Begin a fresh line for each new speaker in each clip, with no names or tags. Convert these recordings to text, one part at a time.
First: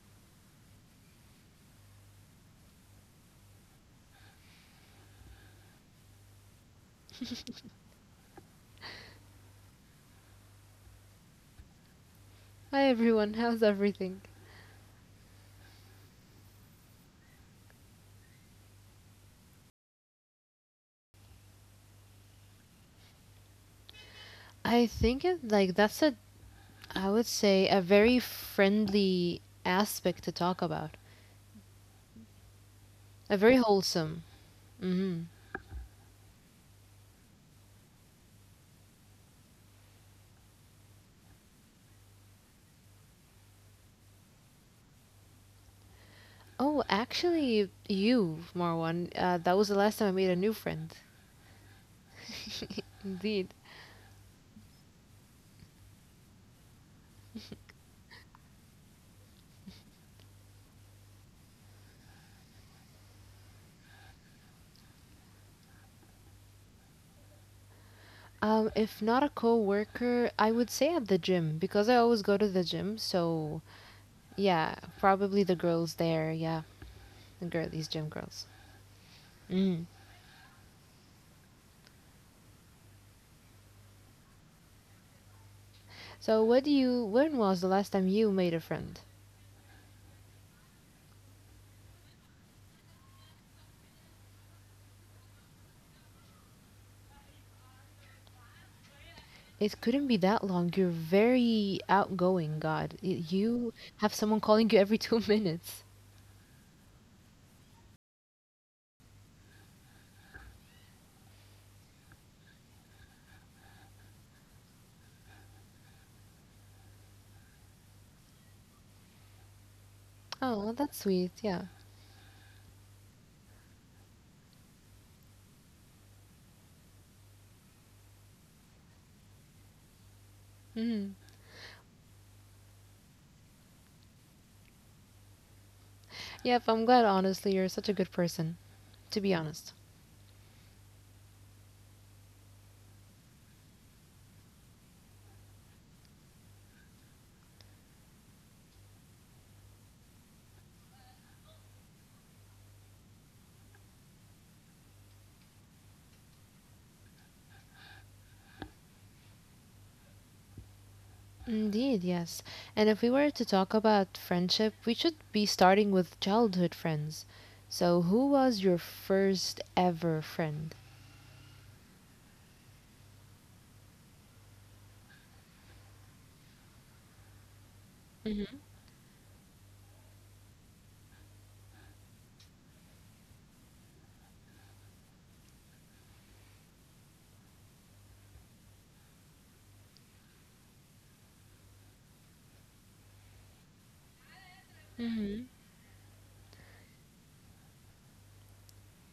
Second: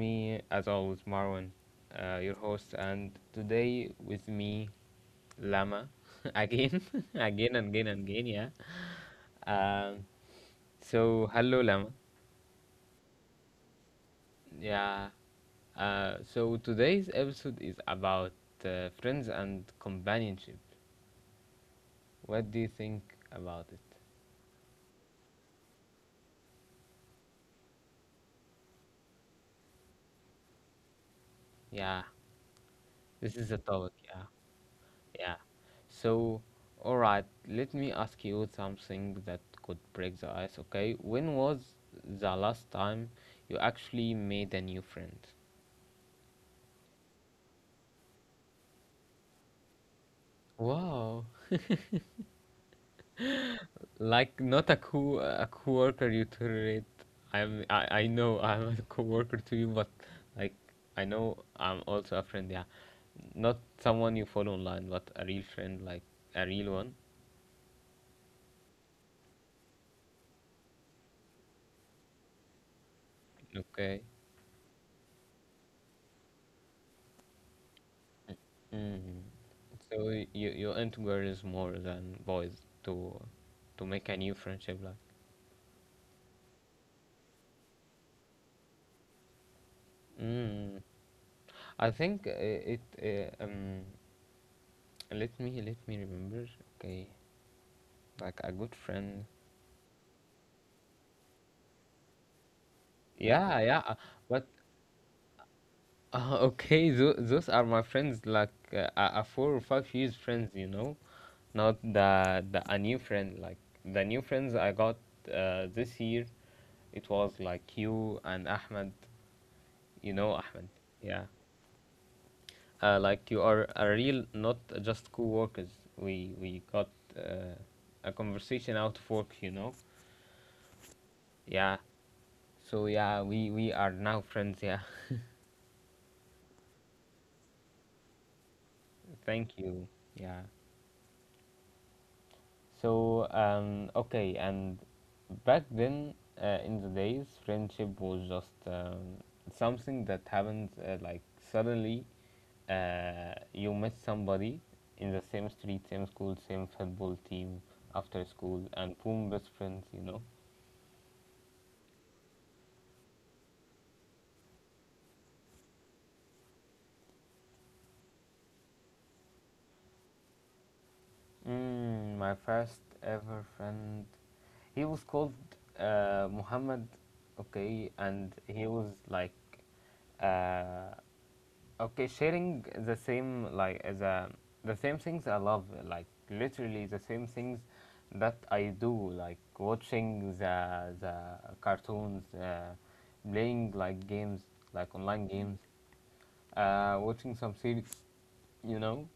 me as always, Marwan, your host, and today with me, Lama, again, again and again and again, yeah. Um, so hello, Lama.
Hi everyone, how's everything?
Yeah. So today's episode is about friends and companionship. What do you think about it?
I think it, like that's a I would say a very friendly aspect to talk about.
Yeah, this
A
is a
very
topic.
wholesome.
Yeah.
hmm
Yeah. So, all right, let me ask you something that could break the ice, okay? When was the last time you actually made a new friend?
Oh, actually, you, Marwan, that was the last time I made a new friend.
Wow.
Indeed.
Like not a co a coworker you tolerate. I know I'm a coworker to you, but like I know I'm also a friend, yeah. Not someone you follow online, but a real friend, like a real one.
If not a co-worker, I would say at the gym because I always go to the gym. So
Okay.
yeah, probably the girls there. Yeah, these gym girls.
Mm.
hmm
So you into girls more than boys to to make a new friendship like.
So what do you? When was the last time you made a friend?
Mm. I think it let me remember, okay, like a good friend.
It couldn't be that long. You're very outgoing, God.
Yeah,
You
yeah,
have someone
but
calling you every two minutes.
okay, those are my friends like, a 4 or 5 years friends, you know, not the a new friend, like the new friends I got this year, it was like you and Ahmed, you know Ahmed.
Oh, well, that's
Yeah,
sweet. Yeah.
like you are a real not just co-workers, we got uh, a conversation out of work, you know.
Mm-hmm.
Yeah, so yeah, we are now friends, yeah.
Yep, I'm glad, honestly. You're such a good person, to be
Thank
honest.
you. Yeah, so okay, and back then in the days friendship was just something that happens, like suddenly, you met somebody in the same street, same school, same football team after school, and boom, best friends, you know.
Indeed, yes. And if we were to talk about friendship, we should be starting with childhood friends. So, who was your first ever friend?
Mm, my first ever friend, he was called Muhammad, okay, and
Mm-hmm.
he was like, uh, okay, sharing the same like as a the same things I love, like literally the same things that I do, like watching the cartoons, playing like games, like online
hmm
games, watching some series, you know.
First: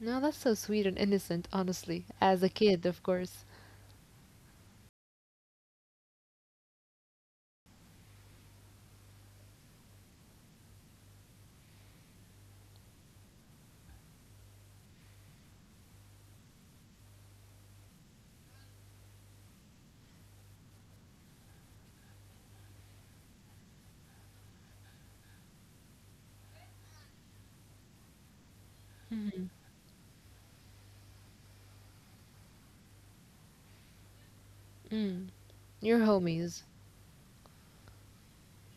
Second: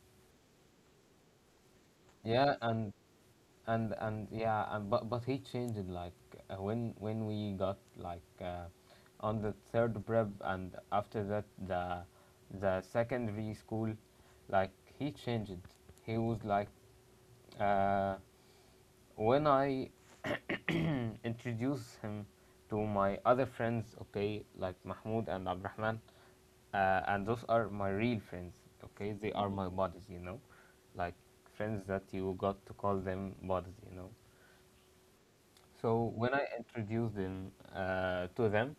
No, that's so sweet and innocent, honestly. As a
Yeah,
kid,
and
of course.
and and yeah, and but he changed it, like when we got like, on the third prep, and after that the secondary school, like he changed it. He was like uh, when I introduce him to my other friends, okay, like Mahmoud and Abrahman, and those are my real friends, okay, they are my buddies, you know, like friends that you got to call them buddies, you know.
Mm-hmm. Your
So when I
homies.
introduced him to them,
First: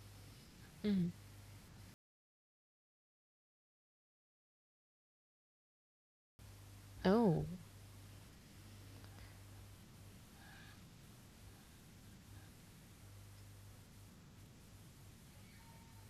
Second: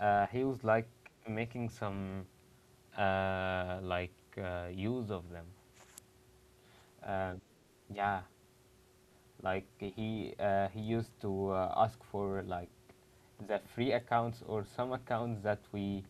he was like
Mm.
making some uh, like use of them. Uh,
Oh.
yeah, like he used to ask for like the free accounts or some accounts that we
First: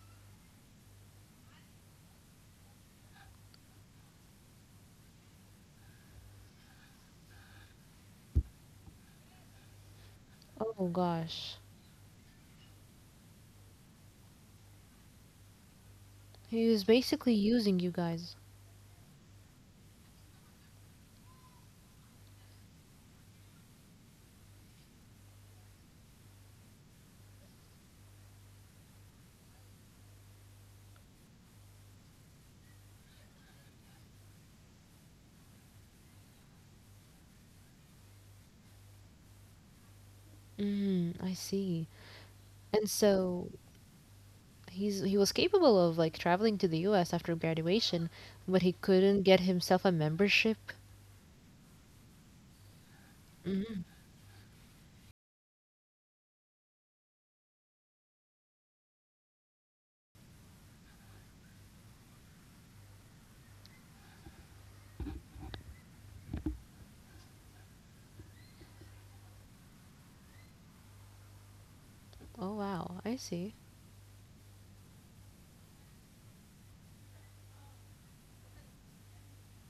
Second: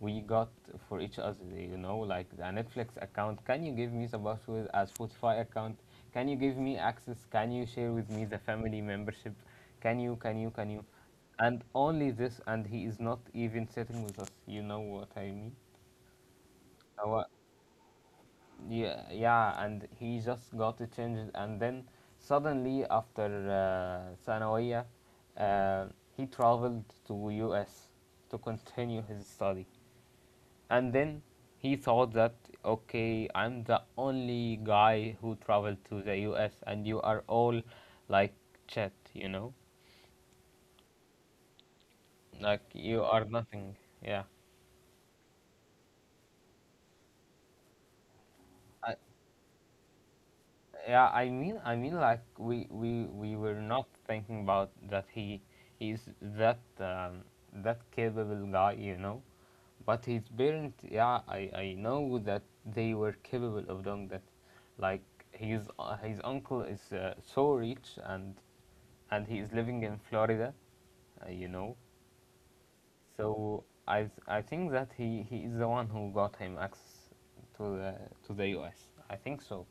we got for each other. You know, like the Netflix account. Can you give me the password? A Spotify account. Can you give me access? Can you share with me the family membership? Can you? Can you? Can you?
Oh gosh.
And only this, and he is not even sitting with us. You know what I mean?
He was
So,
basically using you guys.
yeah, yeah, and he just got it changed, and then suddenly after ثانوية, uh, he traveled to US to continue his study, and then he thought that, okay, I'm the only guy who traveled to the US, and you are all like chat, you know,
Mm, I see.
like
And
you are
so
nothing. Yeah,
he's he was capable of like traveling to the US after graduation, but he
I,
couldn't get himself a membership.
yeah, I mean like we were
Mm-hmm.
not thinking about that he he's that that capable guy, you know, but his parents, yeah, I know that they were capable of doing that, like his uncle is so rich, and he is living in Florida, you know.
Oh wow, I see.
So I I think that he is the one who got him access to the to the U.S. I think so,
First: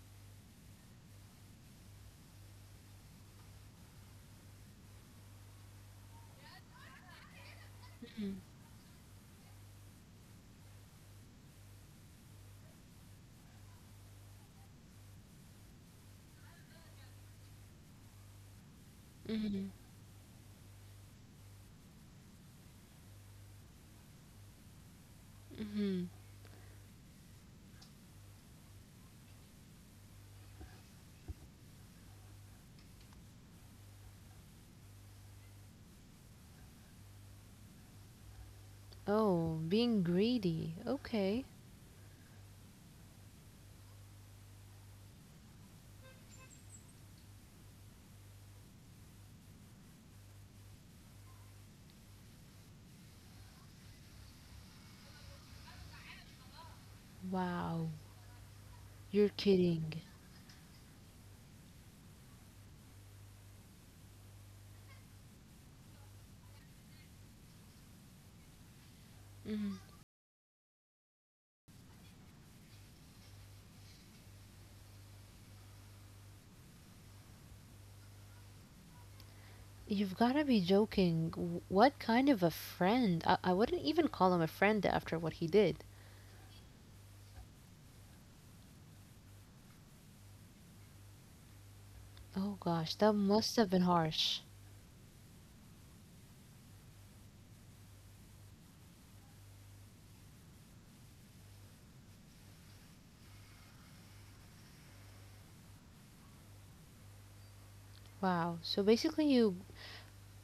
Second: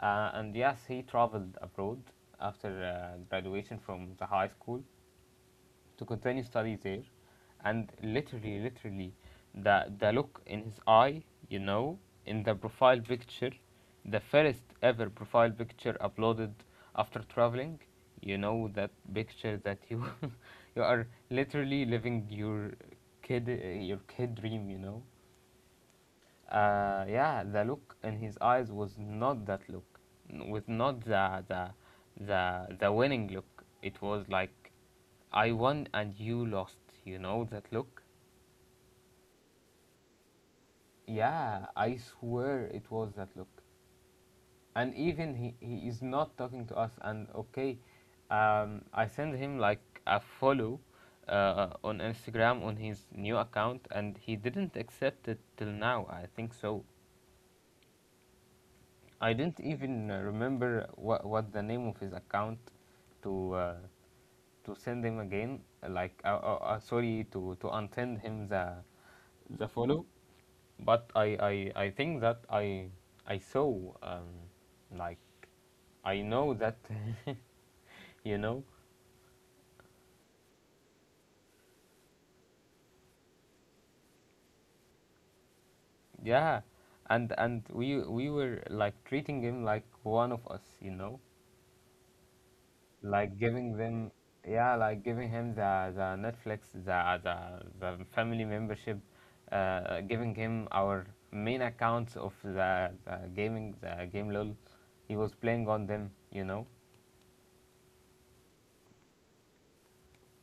and yes, he traveled abroad after graduation from the high school to continue studies there, and literally, literally, the look in his eye, you know, in the profile picture, the first ever profile picture uploaded after traveling, you know that picture
Mm-hmm.
that you you are literally living kid your kid dream, you know.
Mm-hmm.
Yeah, the look in his eyes was not that look, with not the winning look. It was like, I won and you lost. You know that look?
Oh, being greedy. Okay.
Yeah, I swear it was that look. And even he is not talking to us. And okay, I send him like a follow on Instagram on his new account, and he didn't accept it till now. I think so.
Wow. You're
I didn't
kidding.
even remember what the name of his account to uh, to send him again. Like sorry to unsend him the
mm
follow. But I think that I saw, um like I know that you know.
You've got to be joking. What kind of a friend? I wouldn't even call him a friend after what he did.
Yeah, and we were like treating him like one of us, you know,
Oh gosh, that
like
must have
giving
been
them,
harsh.
yeah, like giving him the Netflix the family membership, giving him our main accounts of the gaming the game lol he was playing on them, you know.
Wow. So basically you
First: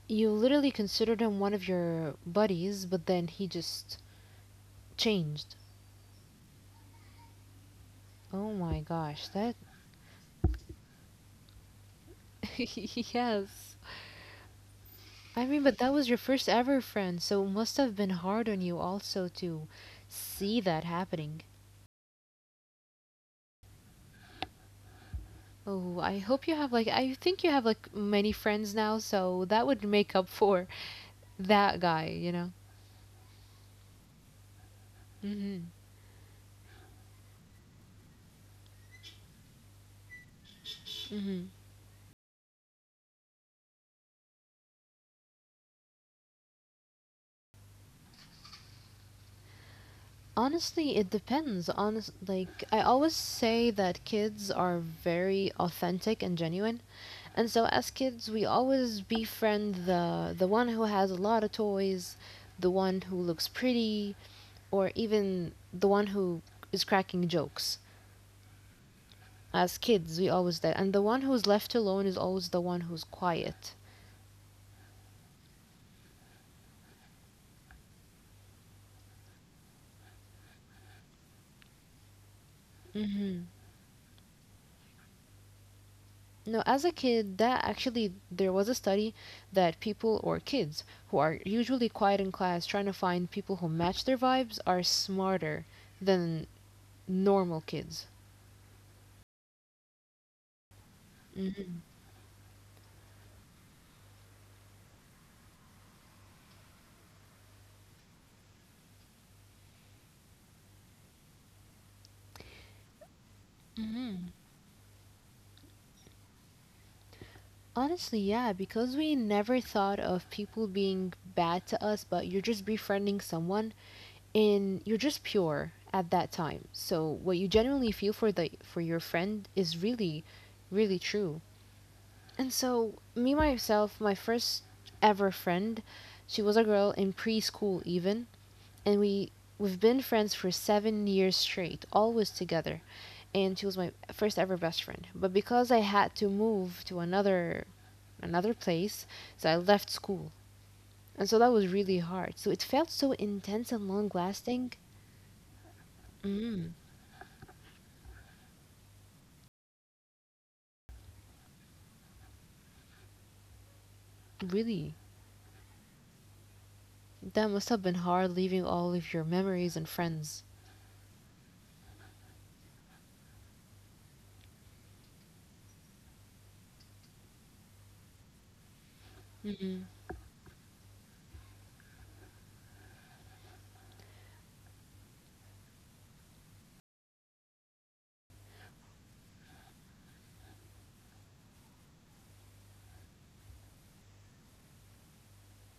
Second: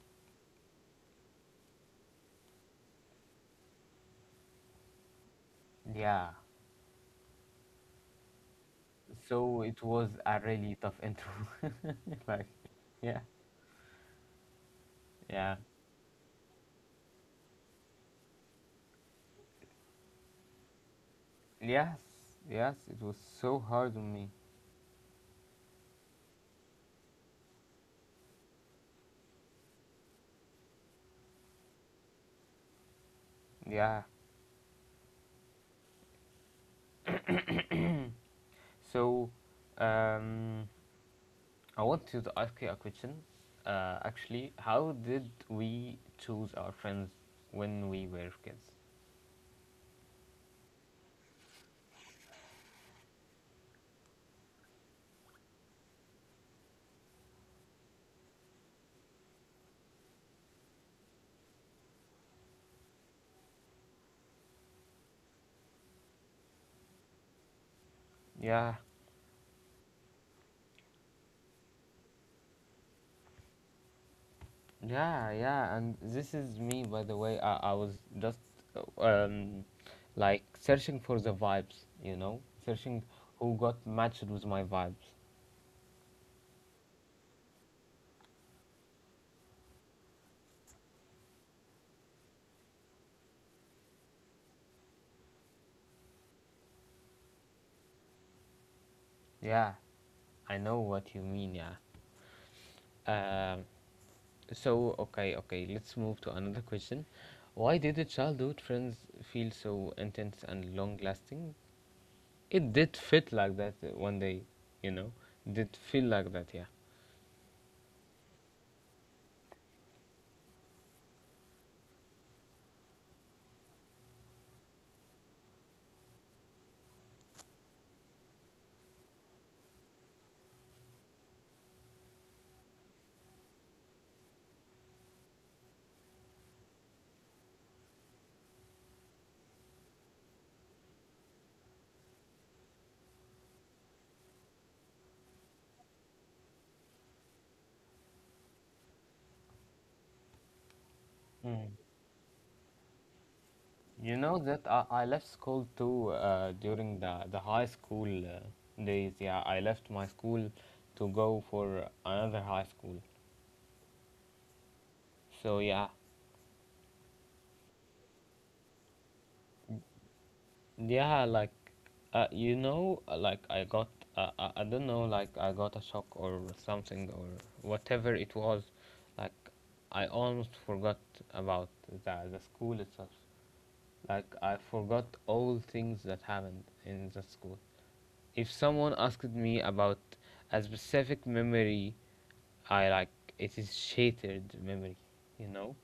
you literally considered him one of your buddies, but then he just changed.
Yeah,
Oh my gosh. That
so it was a really tough intro like yeah.
yes. I
Yeah,
mean, but that was your first ever friend, so it must have been hard on you also to see that happening.
yes, yes, it was so hard on me.
Oh, I hope you have like I think you have like many friends now, so that would make up for that guy, you know.
Yeah, so um
hmm
I want to ask you a question. Actually, how did we choose our friends when we were kids?
Honestly, it depends. Honest, like I always say that kids are very authentic and genuine. And so as kids, we always befriend the one who has a lot of toys, the one who looks pretty, or even the one who is cracking jokes.
Yeah,
As kids, we always that, and the one who's left alone is always the one who's quiet.
yeah, yeah. And this is me, by the way. I was just uh, um, like searching for the vibes, you know, searching
hmm
who got matched with my vibes.
No, as a kid, that actually there was a study that people or kids who are usually quiet in class trying to find people who match their vibes are smarter than normal kids.
Yeah, I know what you mean. Yeah. Um. So okay, okay. Let's move to another question. Why did the childhood friends feel so intense and long-lasting? It did fit like that one day, you know. Did feel like that, yeah.
Honestly, yeah, because we never thought of people being bad to us, but you're just befriending someone and you're just pure at that time. So what you genuinely feel for the for your friend is really really true. And so me myself, my first ever friend, she was a girl in preschool even, and we've been friends for 7 years straight, always together. And she was my first ever best friend. But because I had to move to another place. So I left school. And so that was
Mm.
really hard. So it felt so intense and long
You know that
lasting.
I left school too
Mm,
during the high school days. Yeah, I left my school to go for another high school.
really.
So yeah,
That must have been hard leaving all of your memories and friends.
yeah, like you know, like I got I don't know, like I got a shock or something, or whatever it was. Like
hmm
I almost forgot about the school itself. Like I forgot all things that happened in that school. If someone asked me about a specific memory, I like it is shattered memory, you know,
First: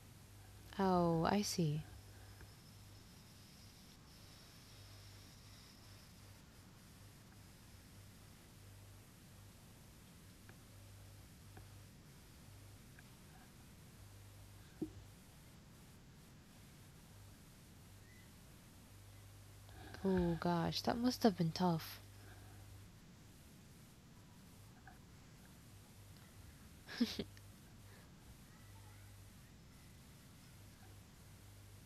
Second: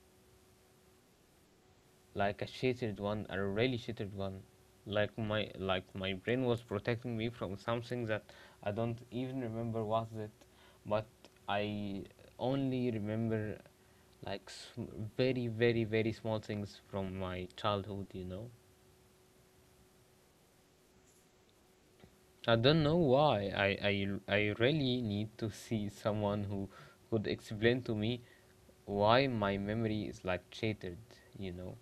Oh, I see.
like a shattered one, a really shattered one. Like my brain was protecting me from something that I don't even remember what it, but I only remember like very very very small things from my childhood, you know.
Oh gosh, that must have been tough.
I don't know why. I really need to see someone who could explain to me why my memory is like shattered, you know?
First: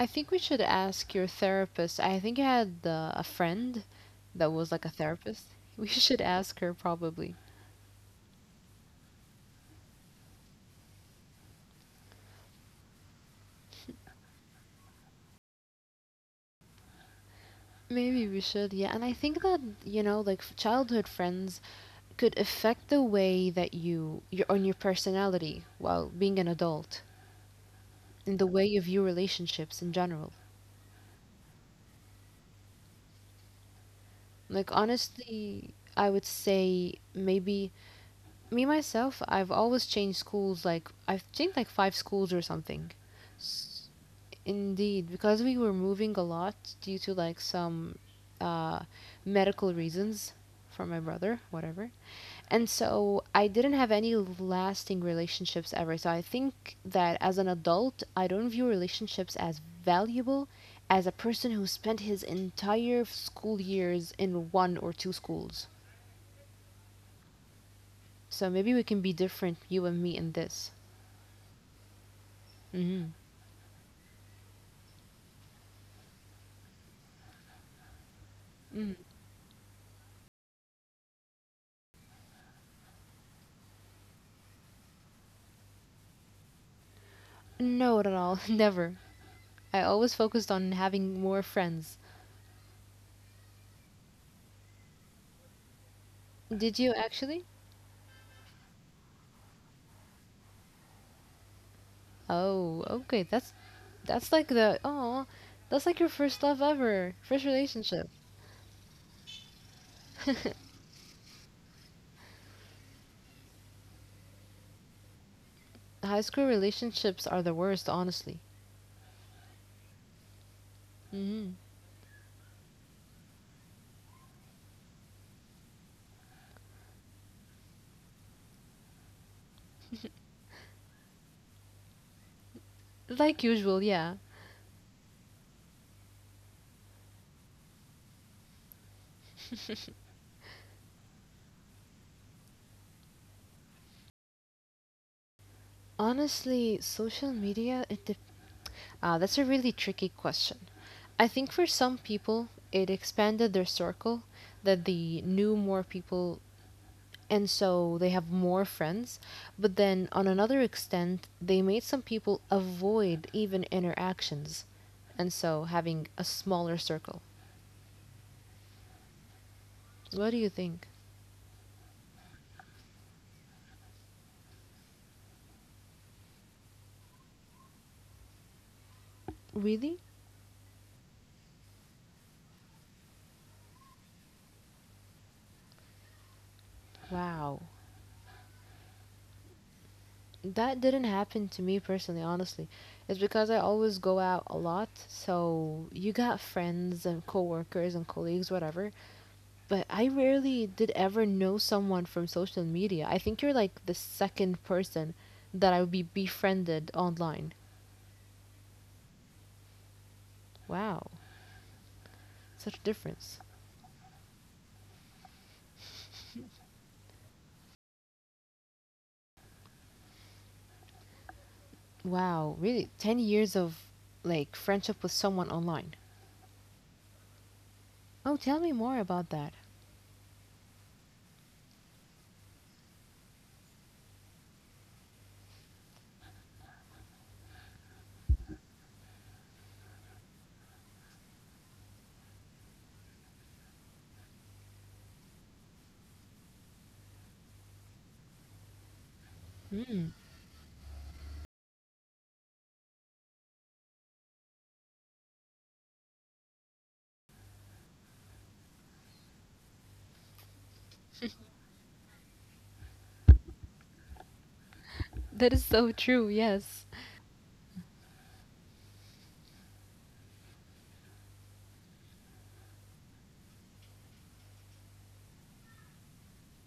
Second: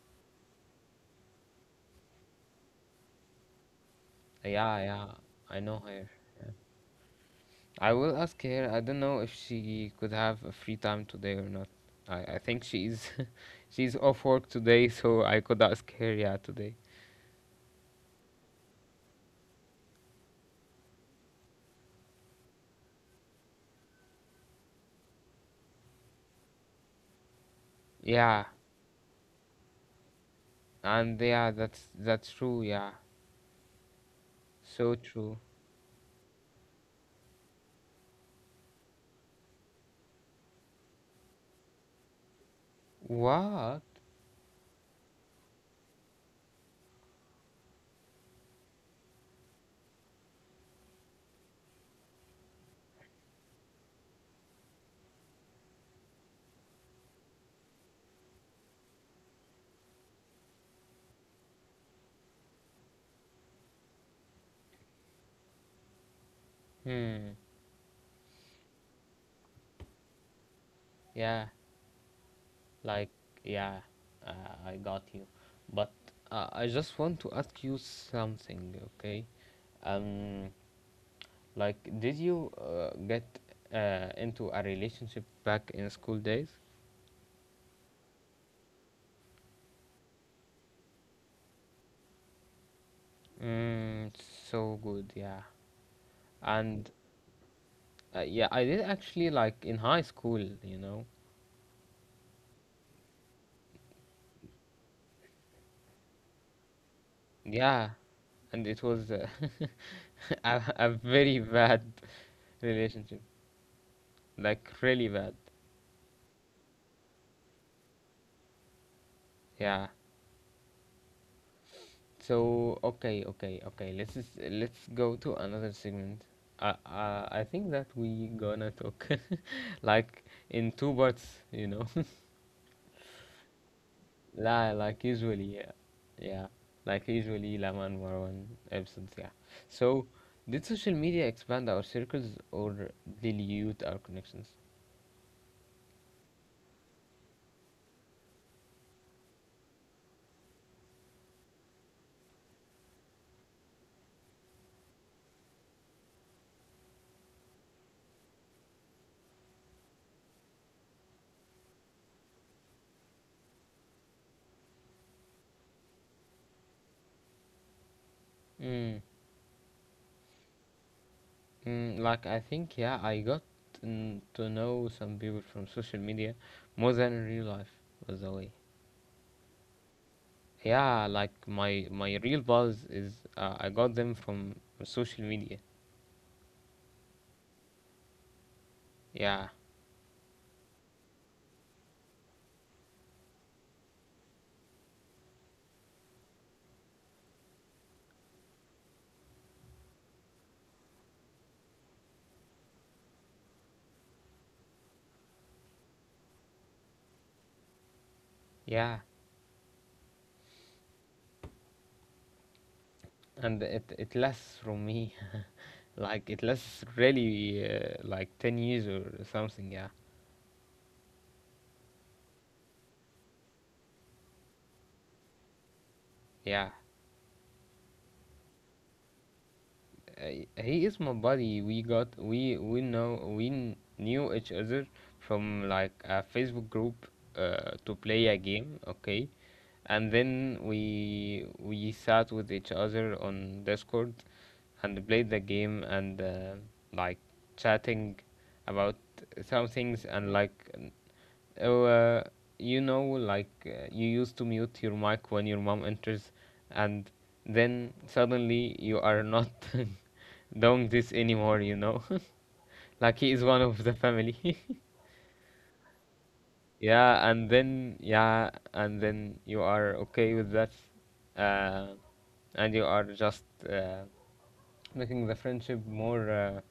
I think we should ask your therapist. I think I had a friend that was
Yeah,
like a
yeah,
therapist.
I know
We
her.
should ask her probably.
I will ask her. I don't know if she could have a free time today or not. I think she's she's off work today, so I could ask her, yeah, today.
Maybe we should, yeah. And I think that, you know, like childhood friends could affect the way that your on your personality while being an adult and
Yeah,
the way you view relationships in general
and yeah, that's true, yeah.
like
So true.
honestly I would say maybe me myself I've always changed schools like I've changed like five schools or something. S-
What?
Indeed, because we were moving a lot due to like some uh medical reasons for my brother whatever. And so I didn't have any lasting relationships ever. So I think that as an adult, I don't view relationships as valuable as a person who spent his entire school years in one or two schools.
Hmm.
So maybe we can be different, you and me, in this.
Yeah. Like,
hmm
yeah, I got you. But I just want to ask you something, okay? Um, like, did you get into a relationship back in school days?
No, not at all. Never. I always focused on having more friends.
Mm, so good, yeah.
Did
And
you actually?
yeah, I did actually like in high school, you know.
Oh, okay. That's like the oh, that's like your first love ever, first
Yeah,
relationship.
and it was a very bad relationship, like really bad.
High school relationships are the worst, honestly.
Yeah.
hmm
So okay, okay, okay. Let's just, let's go to another segment. I think that we gonna talk like in two parts, you know.
Like usual, yeah.
La like usually, yeah, yeah. Like usually, Laman Marwan episodes, yeah. So, did social media expand our circles or dilute our connections?
Honestly, social media, it dep ah, that's a really tricky question. I think for some people, it expanded their circle, that they knew more people, and so they have more friends. But then, on another extent, they made some people avoid even interactions, and so having a smaller circle.
Mm,
What do you think?
like I think, yeah, I got to know some people from social media more than in real life, by the way.
Really?
Yeah, like my real buzz is I got them from social media.
Wow.
Yeah,
That didn't happen to me personally, honestly. It's because I always go out a lot, so you got friends and coworkers and colleagues, whatever. But I rarely did ever know someone from social media. I think you're like the second person that I would be befriended online.
yeah,
Wow, such a difference.
and it lasts from me like it lasts really like 10 years or something. Yeah,
Wow, really? 10 years of like friendship with someone online.
yeah.
Oh, tell me more about that.
He is my buddy. We know we knew each other from like a Facebook group to play a game. Okay, and then we sat with each other on Discord and played the game and like chatting about some things.
Mm,
And like oh, uh, you know, like you used to mute your mic when your mom enters, and then suddenly you are not doing this anymore, you know, like he is one of the family.
that is so true, yes.
yeah, and then yeah, and then you are okay with that, uh, and you are just uh, making the friendship more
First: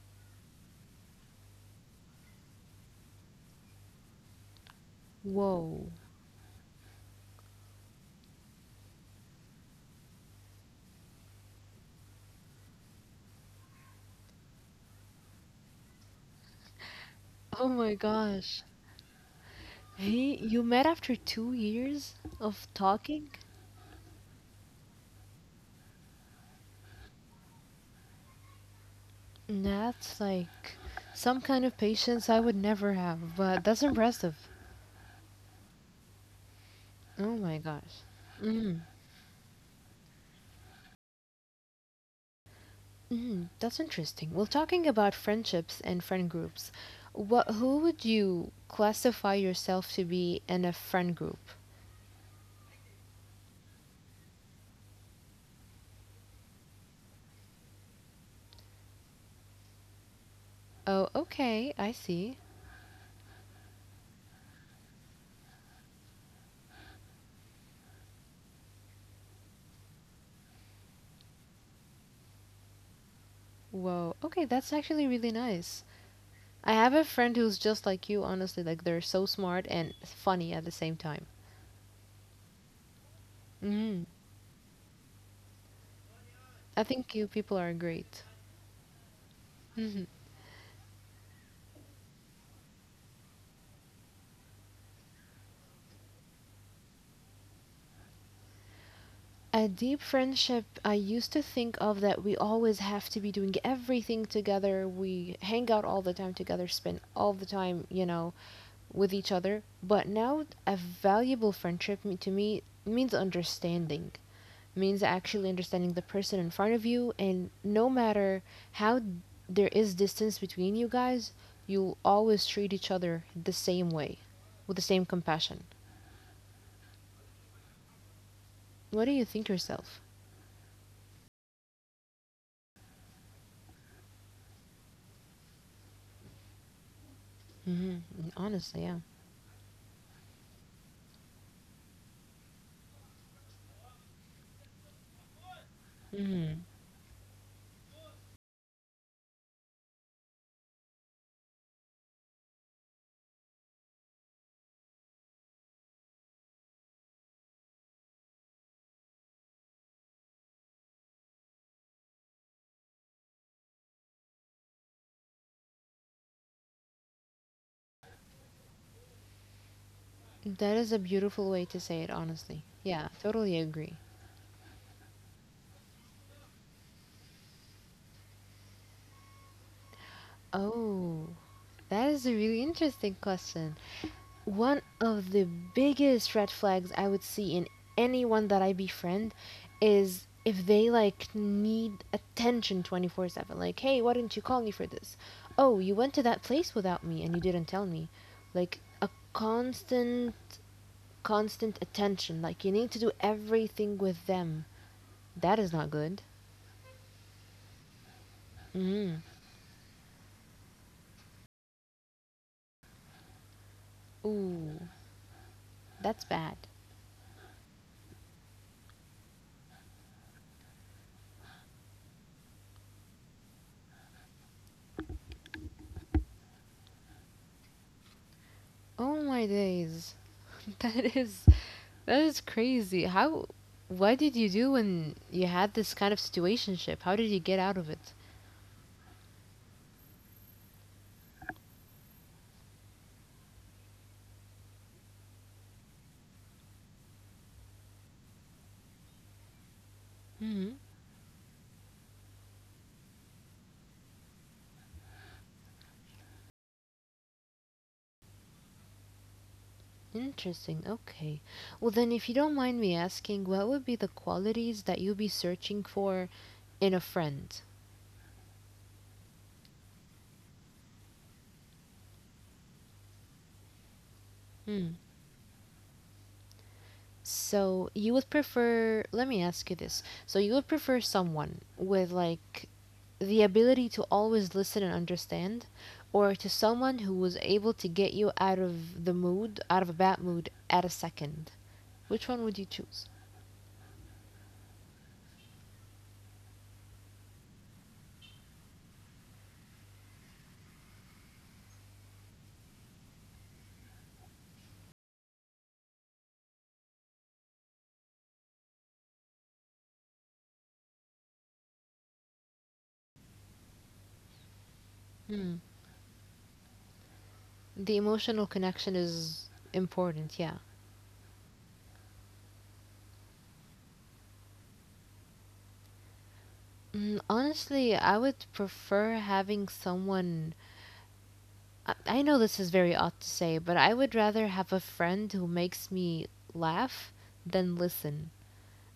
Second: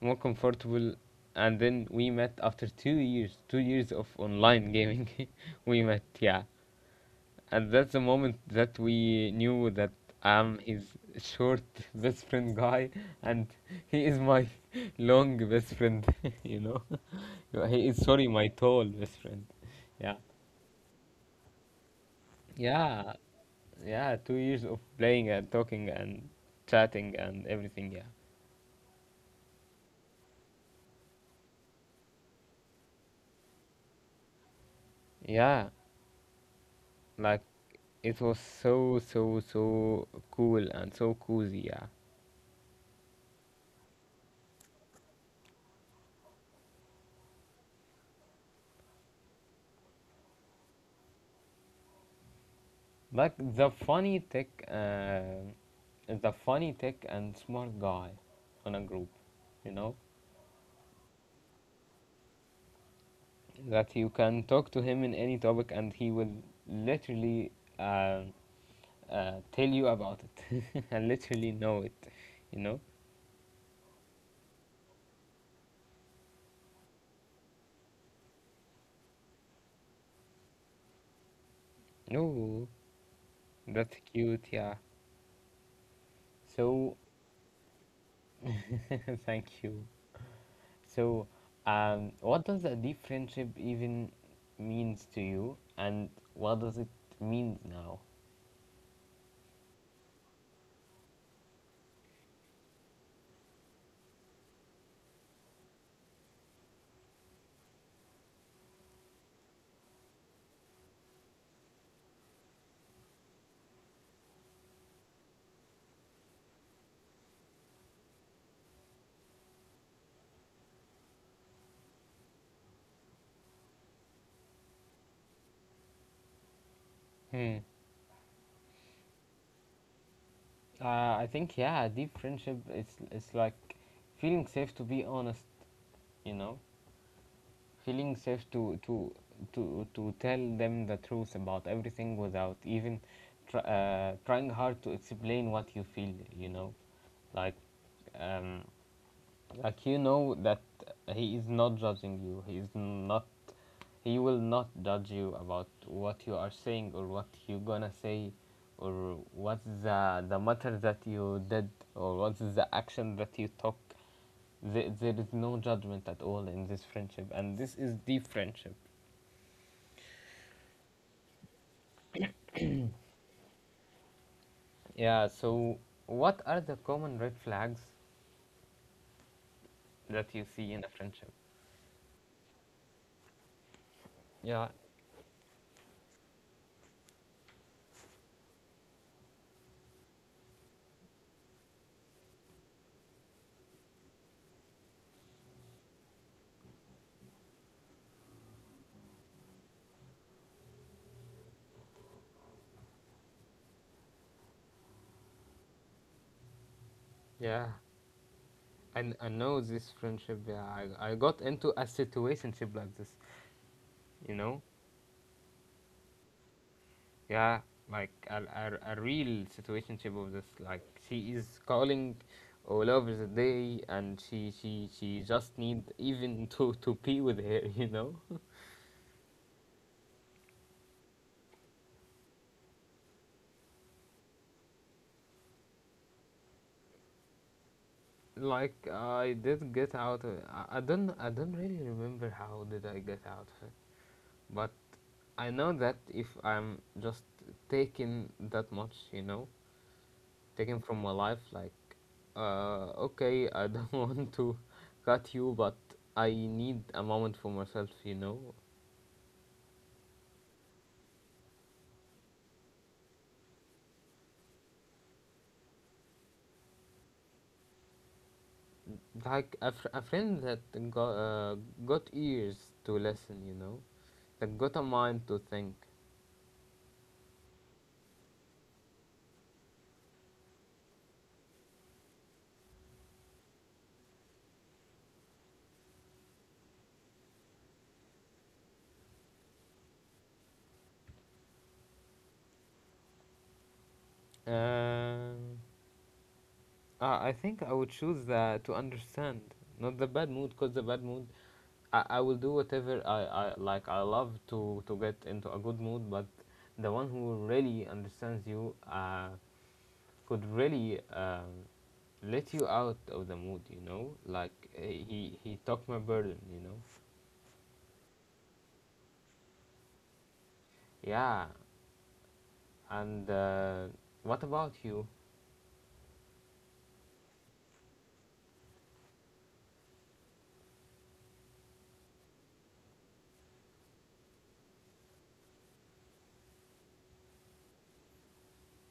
more comfortable. And then we met after 2 years, 2 years of online gaming. we
Whoa.
met, yeah, and that's the moment that we knew that I'm his short best friend guy, and he is my long best friend, you know.
Oh
he
my
is, sorry, my
gosh.
tall best friend. Yeah.
Hey, you met after 2 years of
Yeah,
talking?
yeah, 2 years of playing and talking and chatting and everything, yeah.
That's like some kind of patience I would never have, but that's impressive.
Yeah,
Oh
like
my gosh.
it was
Mm,
so, so, so cool and so cozy, yeah.
mm, that's interesting. Well, talking about friendships and friend groups, what who would you classify yourself to be in a friend group?
Like the funny tech and smart guy on a group, you know,
Oh, okay, I see.
that you can talk to him in any topic and he will literally uh, tell you about it and literally know it, you know.
Whoa, okay, that's actually really nice. I have a friend who's just like you, honestly, like they're so smart and funny at the same time.
No, that's
Mhm.
cute, yeah.
I
So,
think you people are great.
thank you.
hmm
So, what does a deep friendship even means to you, and what does it mean now?
A deep friendship, I used to think of that we always have to be doing everything together. We hang out all the time together, spend all the time, you know, with each other. But now, a valuable friendship to me means understanding, means actually understanding the person in front of you. And no matter how there is distance between you guys, you'll always treat each other the same way, with the same compassion.
Hmm.
What do you think yourself?
I think yeah, deep friendship it's like feeling safe to be honest. You know,
hmm
feeling safe to
Honestly,
to
yeah.
to to tell them the truth about everything without even trying hard to explain what you feel. You know, like um, like you know that he is not judging you. He is not. He will not judge you about what you are saying or what you gonna say, or what's the matter that you did, or what's the action that you took. There is no judgment at all in this friendship, and this is deep friendship.
That is a beautiful way to say it, honestly. Yeah, totally agree.
Yeah. So, what are the common red flags that you see in a friendship?
Oh, that is a really interesting question.
Yeah.
One of the biggest red flags I would see in anyone that I befriend is if they like need attention 24/7. Like, "Hey, why didn't you call me for this?" "Oh, you went to that place without me and you didn't tell me." Like a constant attention. Like you need to do everything with them. That is not good.
Yeah, and
Mm.
I know this friendship. Yeah, I got into a situationship like this. You know,
Ooh, that's bad.
yeah, like a, a real situationship of this. Like she is calling Olaf the day, and she just need even to pee with her, you know.
Oh my days. That is that is crazy. How what did you do when you had this kind of situationship? How did you get out of it?
like I did get out of, I don't I don't really remember how did I get out of it, but I know that if I'm just taking that much, you know,
hmm
taken from my life. Like okay, I don't want to cut you, but I need a moment for myself, you know.
Interesting. Okay. Well then if you don't mind me asking, what would be the qualities that you'd be searching for in a friend?
Like a, a friend that got, uh, got ears to listen, you know, that got a
Hmm.
mind to think.
So you would prefer let me ask you this. So you would prefer someone with like the ability to always listen and understand, or to someone who was able to get you out of the mood, out of a bad mood, at a second? Which one would you choose?
um, I think I would choose the, to understand, not the bad mood, because the bad mood, I will do whatever I like. I love to get into a good mood, but the one who really understands you, could really let you out of the mood, you know. Like he took my burden, you know.
The emotional connection is important, yeah.
Yeah, and what about you?
Mm, honestly, I would prefer having someone. I know this is very odd to say, but I would rather have a friend who makes me laugh than listen.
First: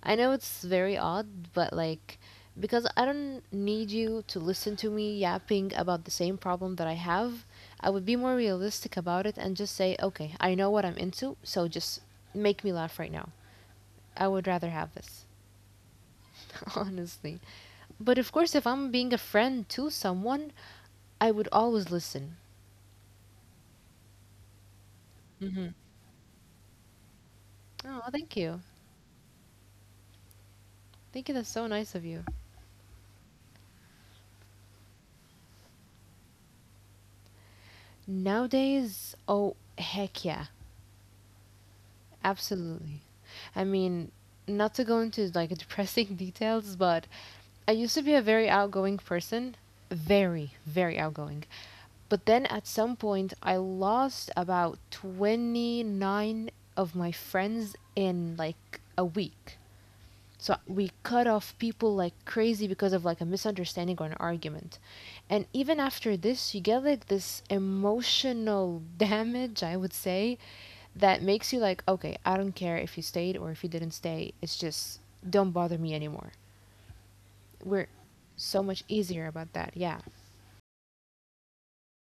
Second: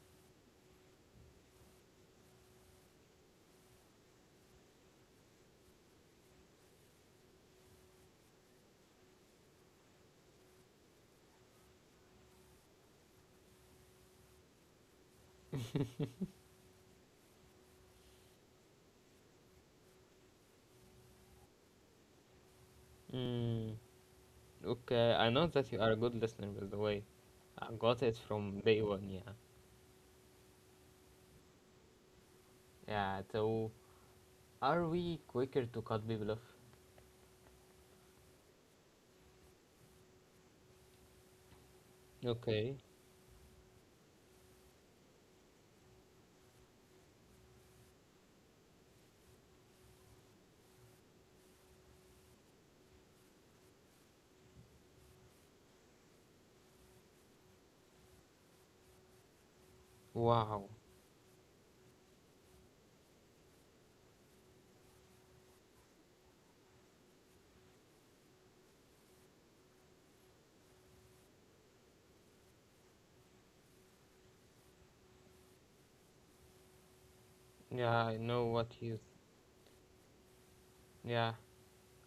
I know it's very odd, but like, because I don't need you to listen to me yapping about the same problem that I have, I would be more realistic about it and just say, okay, I know what I'm into, so just make me laugh right now. I would rather have this, honestly. But of course, if I'm being a friend to someone, I would always listen.
Mm, okay, I know
hmm
that you are a good listener, by the way. I got
Oh,
it
thank
from
you.
day one, yeah.
Thank you. That's so nice of you.
Yeah. So, are we quicker to cut people off?
Nowadays, oh, heck yeah.
Okay.
Absolutely. I mean, not to go into like depressing details, but I used to be a very outgoing person, very outgoing. But then at some point, I lost about 29 of my friends in like a week. So
Wow.
we cut off people like crazy because of like a misunderstanding or an argument. And even after this, you get like this emotional damage, I would say, that makes you like, okay, I don't care if you stayed or if you didn't stay. It's just don't bother me anymore. We're
Yeah, I know
so
what
much
you.
easier about that. Yeah.
Yeah,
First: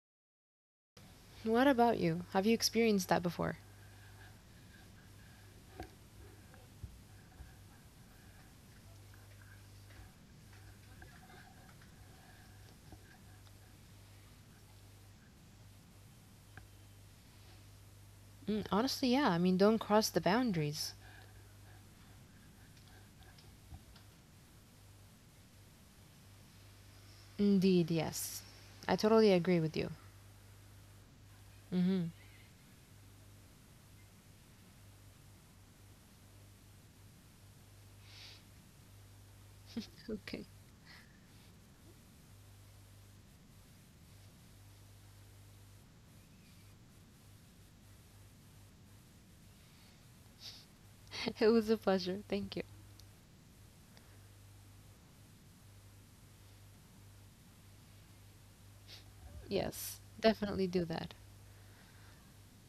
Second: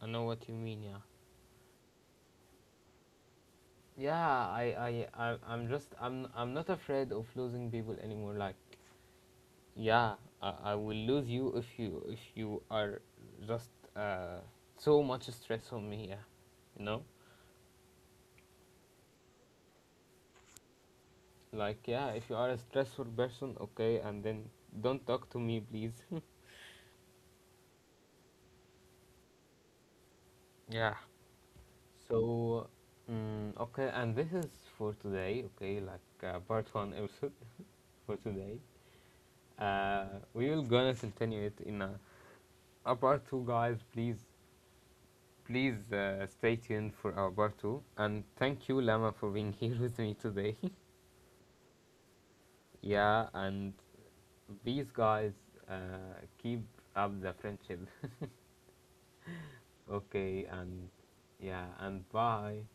I know what you mean. Yeah.
What about you? Have you experienced that before?
Yeah, I, I'm just, I'm not afraid of losing people anymore. Like, yeah, I will lose you if you are just uh, so much stress on me. Yeah, you know,
Mm, honestly, yeah. I mean, don't cross the boundaries.
like yeah, if you are a stressful person, okay, and then don't talk to me, please.
Indeed, yes. I totally agree with you.
yeah.
hmm
So, mm, okay, and this is for today. Okay, like part one episode for today. Uh, we
Okay.
will gonna continue it in a part two, guys. Please, please stay tuned for our part two. And thank you, Lama, for being here with me today.
It was a pleasure. Thank you.
Yeah, and these guys, keep up the friendship.
Yes,
okay,
definitely
and
do that.
yeah, and bye.